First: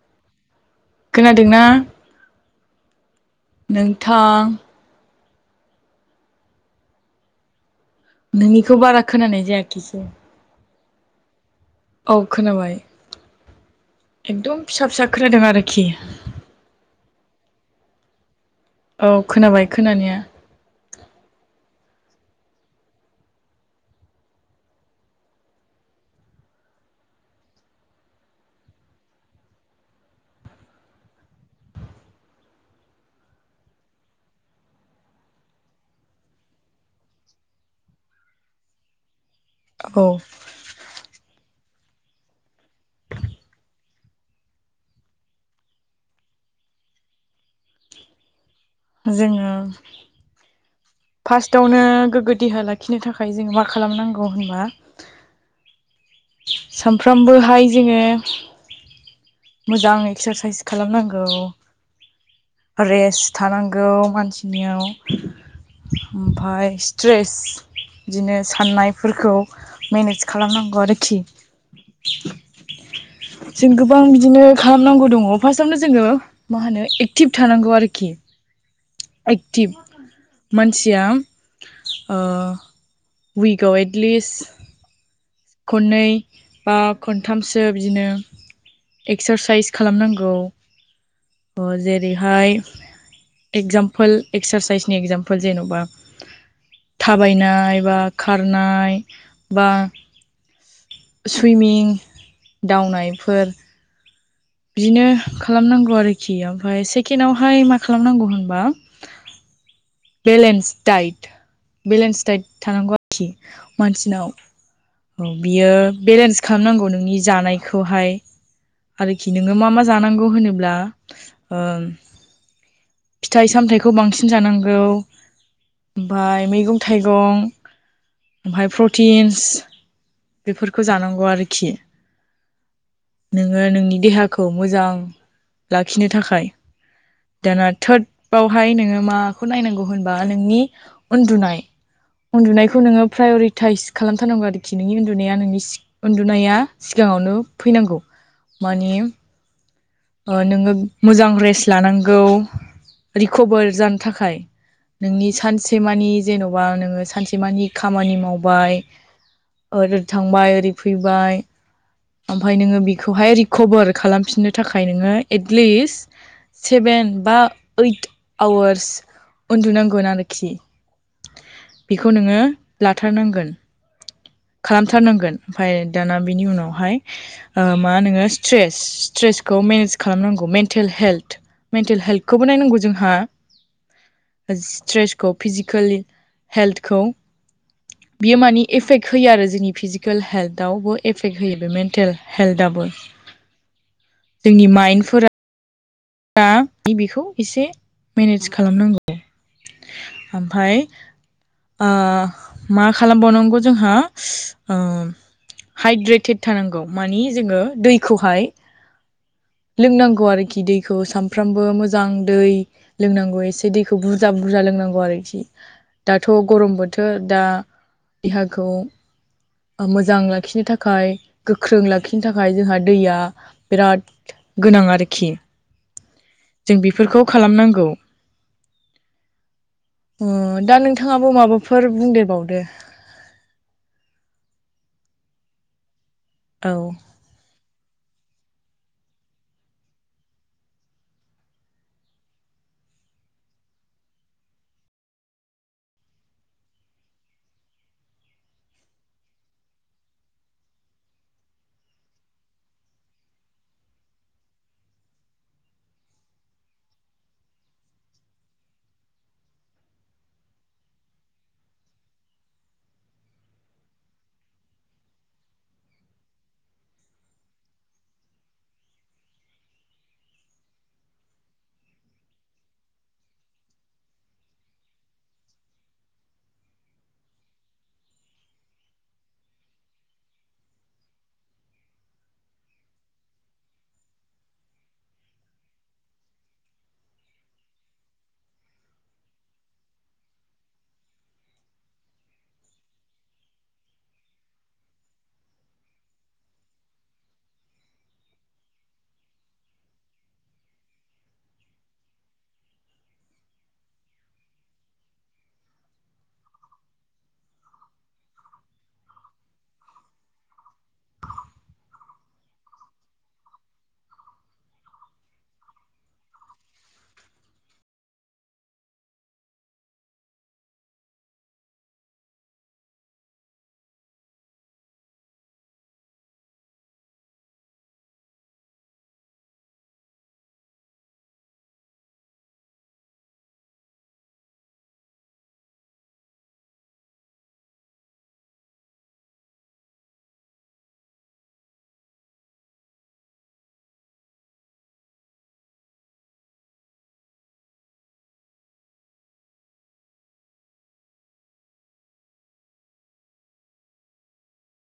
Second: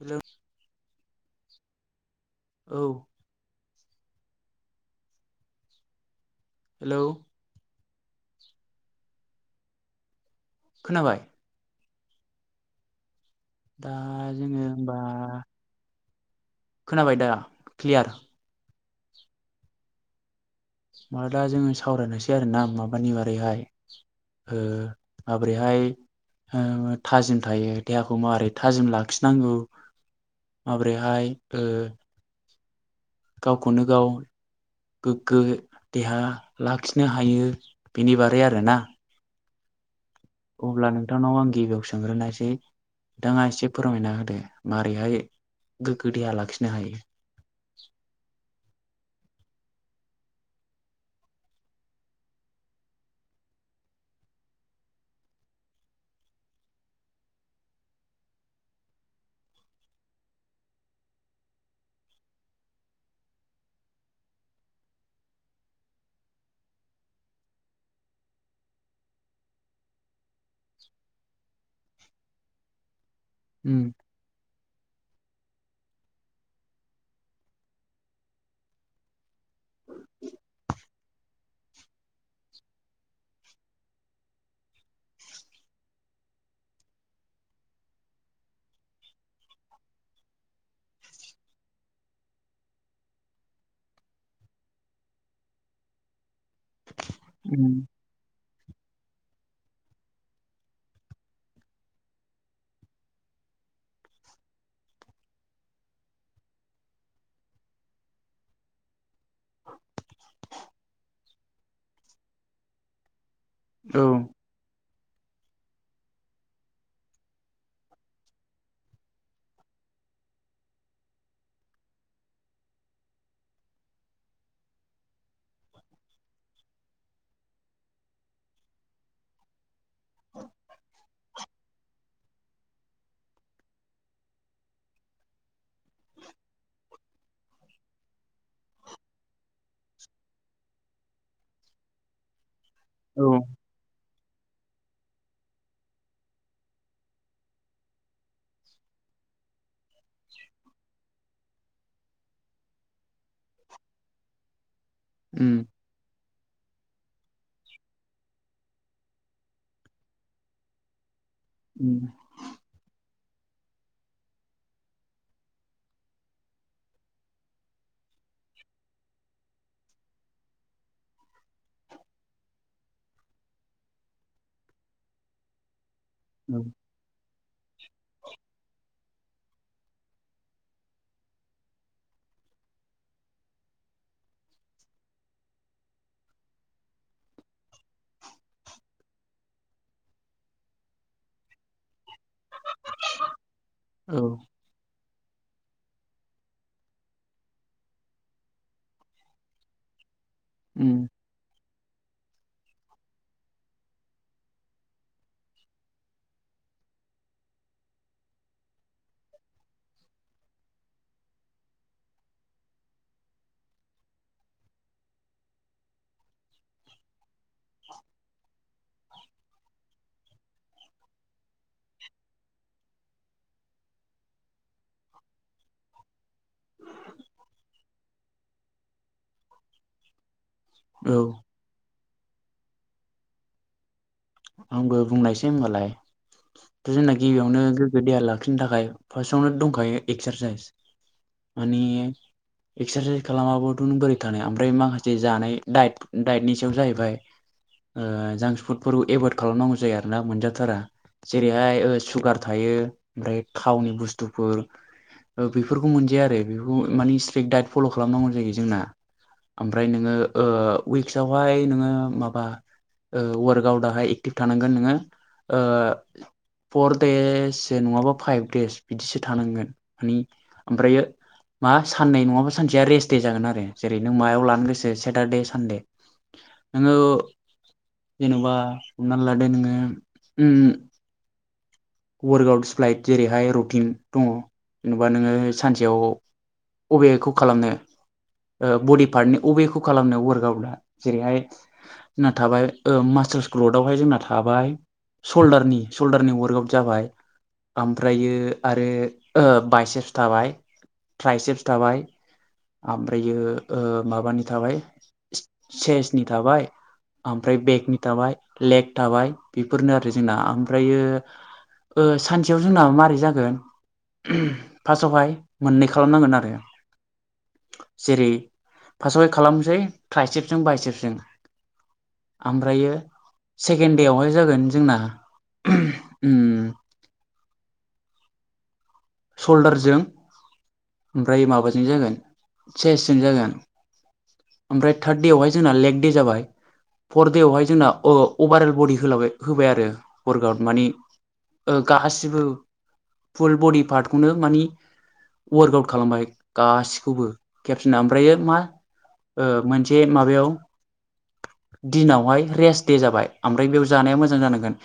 Hello खोनादोंना औ नोंथां हेलौ नोंनिखौ बारा खोनानाय जायाखिसै खोनाबाय औ खोनाबाय दा जोङो एकदम फिसा होमबा फिसा खोनादों आरोखि खोनाबाय दा क्लियार औ खोनाबाय खोनानाया माब दा जोङो सावरायनोसै आरोोना माबानि बारैहाय माबोरैहाय थाजिम थायो देहाखौ माबोरै थाजिम लाखिनांगौ माबोरैहाय गावखौनो गाव गोग्गो देहा लाखिनो हायो बेनि बारै आरोना औ अब्ला नोंथांनाव आं गिबियाव सोंग्रोनायसै नोंथाङा एसे फोरमायना होदो मारैहाय गोग्गो देहा लाखिनो हायो जोङो फार्स्टआवनो गोग्गो देहा लाखिनो थाखाय जोङो मा खालामनांगौ होनबा सानफ्रामबोहाय जोङो मोजां एक्सारसाइस खालामनांगौ रेस्ट थानांगौ मानसिनियाव ओमफफ्राय स्ट्रेस बिदिनो साननायफोरखौ मेनेज खालामनांगौ आरोखि जों उम गोबां। बिदिनो खालामनांगौ दङ फार्स्टआवनो जोङो मा होनो एक्टिभ थानांगौ आरोखि। एक्टिभ मानसिया। ओ विकआव एटलिस्ट। खननै बा खनथामसो बिदिनो। एक्सारसाइस खालामनांगौ जेरैहाय एगजामपोल एक्सारसाइसनि इगजामपोल जेनबा उम थाबायनाय बा खारनाय बा। सुइमिं दावनायफोर बिदिनो खालामनांगौ आरोखि ओमफ्राय सेकेन्डआवहाय मा खालामनांगौ होनबा बेलेन्स डाइट बेलेन्स डाइट थानांगौ खि औ मानसिनाव। औ बियो बेलेन्स खालामनांगौ नोंनि जानायखौहाय। खि नोङो मा मा जानांगौ होनोब्ला ओ फिथाइ सामथायाइखौ बांसिन जानांगौ। ओमफाय मैगं थाइगं ओमफाय प्रटिन्स बेफोरखौ जानांगौ आरोखि। नोङो नोंनि देहाखौ मोजां लाखिनो थाखाय। दाना थार्दवहाय नोङो माखौ नायनांगौ होनबा नोंनि उन्दुनाय उन्दुनायखौ नोङो औ प्रायरिटाइस खालामथारनांगौ आरोखि। नोंनि उन्दुनाया नोंनि उन्दुनाया सिगाङावनो फैनांगौ माने। ओ नोङो मोजां रेस्ट लानांगौ रिकभार जानो थाखाय। नोंनि उम सानसेमानि जेनबा नोङो सानसेमानि खामानि मावबाय। ओ ओरै थांबाय ओरै फैबाय। उम ओमफाय नोङो बेखौहाय रिकभार खालामफिननो थाखाय नोङो एटलिस्ट सेभेन बा ओइट आवार्स उन्दुनांगोन आरोखि। बेखौ नोङो लाथारनांगोन। खालामथारनांगोन ओमफाय दाना बिनि औ उनावहाय। ओ मा नोङो स्ट्रेस स्ट्रेसखौ मेनेज खालामनांगौ मेन्टेल हेल्थ। मेन्टेल हेल्थखौबो नायनांगौ जोंहा। स्ट्रेसखौ फिजिकलि हेल्थखौ। बियो मानिे एफेक्ट होयो आरो जोंनि फिजिकेल हेल्थावबो एफेक्ट होयो बे मेन्टेल हेल्थाबो औ जोंनि माइफोरा दा नबेखौ एसे मेनेज खालामनांगौ आरो। ओमफाय। उम ओ मा खालामबावनांगौ जोंहाओ हाइद्रेटेड थानांगौ मानि जोङो दैखौहाय लोंनांगौ आरोखि दै खौ सानफ्रामबो मोजां दै लोंनांगौ एसे दैखौ बुरजा बुरजा लोंनांगौ आरोखि। दाथ गरम बोथोर दा देहाखौ। मोजां लाखिनो थाखाय गोख्रों लाखिनो थाखाय जोंहा दैया बिराद गोनां आरोखि। जों बिफोरखौ खालामनांगौ ओ दा औ नोंथाङाबो माबाफोर बुंदेरबावदो। आंबो बुंलायसै होनोमबालाय। औ जोंना गिबियावनो गोग्गो देहा लाखिनो थाखाय फार्स्टआवनो दंखायो एक्सारसाइस। माने एक्सारसाइस खालामाबोथ बोरै थानायानो ओमफ्राय माखासे जानाय दाइ दाइटनि सायाव जाहैबाय। ओ जांक फुडफोर एभयड खालामनांगौ जायो आरोना मोनजाथारा। जेरैहाय सुगार थायो ओमफ्राय थावनि बुस्थुफोर। ओ बेफोरखौ मोनजाया आरो बे माने स्ट्रिक दडाइट फल खालामनांगौ जायो जोंना। ओमफ्राय नोङो ओ उइक्सआवहाय नोङो माबा। वार्क आउटाहाय एक्टिभ थानांगोन नोङो फर देस नङाबा फाइभ देस बिदिसो थानांगोन मानि ओमफ्रायो मा साननै नङाबा सानसेया रेस्ट दे जागोन आरो जेरै नों मायाव लानो गोसो सेटारडे सानडे नोङो जेनेबा हमनानै लादो नोङो वर्क आउट सप्लाइट जेरैहाय रुटिन दङ जेनेबा नोङो सानसेयाव बबेखौ खालामनो ओ बडि पार्टनि अबेखौ खालामनो वार्कआउटआ जेरैहाय ना थाबाय ओ मास्टारस ग्लडवहाय जोंना थाबाय सल्डारनि सल्दार नि वर्कआव जाबाय ओमफ्रायो आरो बायसेस थाबाय। फ्राइ चप्स थाबाय ओमफ्रायो माबानि थाबाय चेसनि थाबाय ओमफ्राय बेकनि थाबाय लेग थाबाय बेफोरनो आरो जोंना ओमफ्रायो सानसेयाव जोंना माबारै जागोन फार्स्टावहाय मोननै खालामनांगोन आरो जेरै फार्स्टआवहाय खालामसै ट्राइसेपजों बाय सेपजों ओमफ्रायो सेकेणड देवहाय जागोन जोंना उम सल्दारजों ओमफ्राय माबाजों जागोन चेस्जों जागोन ओमफ्राय थार्द देवहाय जोंना लेग दे जाबाय फर देवहाय जोंना अभारल बडिबाय होबाय आरो वर्कआउट मानि गासिबो फुल बडि पार्टखौनो मानि वार्कआउट खालामबाय गासिखौबो खेबसेना ओमफ्र मा मोनसे माबायाव दिनावहाय रेस्ट दे जाबाय ओमफ्राय बेयाव जानाया मोजां जानांगोन